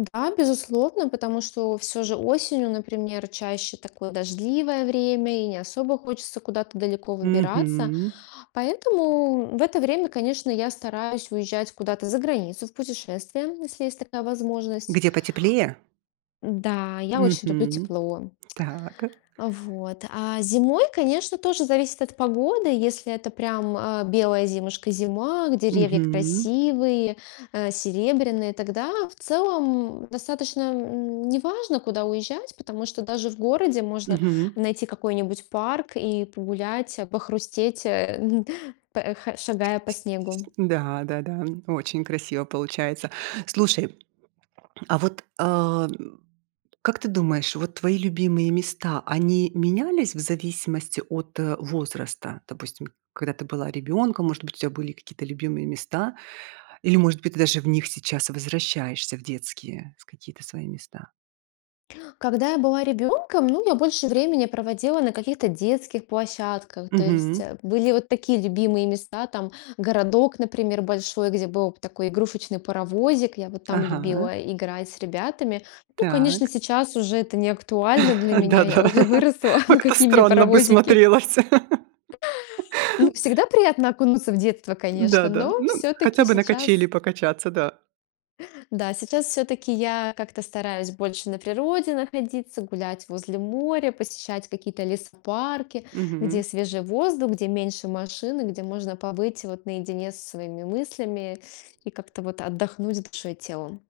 Да, безусловно, потому что всё же осенью, например, чаще такое дождливое время и не особо хочется куда-то далеко выбираться. Мгм. Поэтому в это время, конечно, я стараюсь уезжать куда-то заграницу в путешествие, если есть такая возможность. Где потеплее? Да, я очень люблю Мгм. тепло. Так. А вот. А, зимой, конечно, тоже зависит от погоды. Если это прям, а, белая зимушка-зима, к деревья Мгм. красивые, а, серебряные, тогда в целом достаточно, м, неважно, куда уезжать, потому что даже в городе можно Мгм. найти какой-нибудь парк и погулять, а, похрустеть, эн п э х ш шагая Сь по снегу. и сь да, да-да, н очень красиво получается. Слушай, а вот, а, н как ты думаешь, вот твои любимые места, они менялись в зависимости от, э, возраста? Допустим, когда ты была ребёнком, может быть, у тебя были какие-то любимые места? Или, может быть, ты даже в них сейчас возвращаешься в детские, с какие-то свои места? Когда я была ребенком, ну, я больше времени проводила на каких-то детских площадках, то есть, Мгм. а, были вот такие любимые места, там городок, например, большой, где была п такой игрушечный паровозик. Я вот там Ага. любила играть с ребятами. Ну, конечно, Так. сейчас уже это не актуально для меня, я Да-да, уже выросла. Ну, как-то какие мне странно бы паровозики? смотрелась. Ну, всегда приятно окунуться в детство, Н-да, конечно, да. но Ну, всё-таки хотя бы на сейчас качели покачаться, да. Да, сейчас всё-таки я как-то стараюсь больше на природе находиться, гулять возле моря, посещать какие-то лесопарки, где Мгм. свежий воздух, где меньше машин, и где можно побыть вот наедине со своими мыслями и как-то вот отдохнуть душой и телом.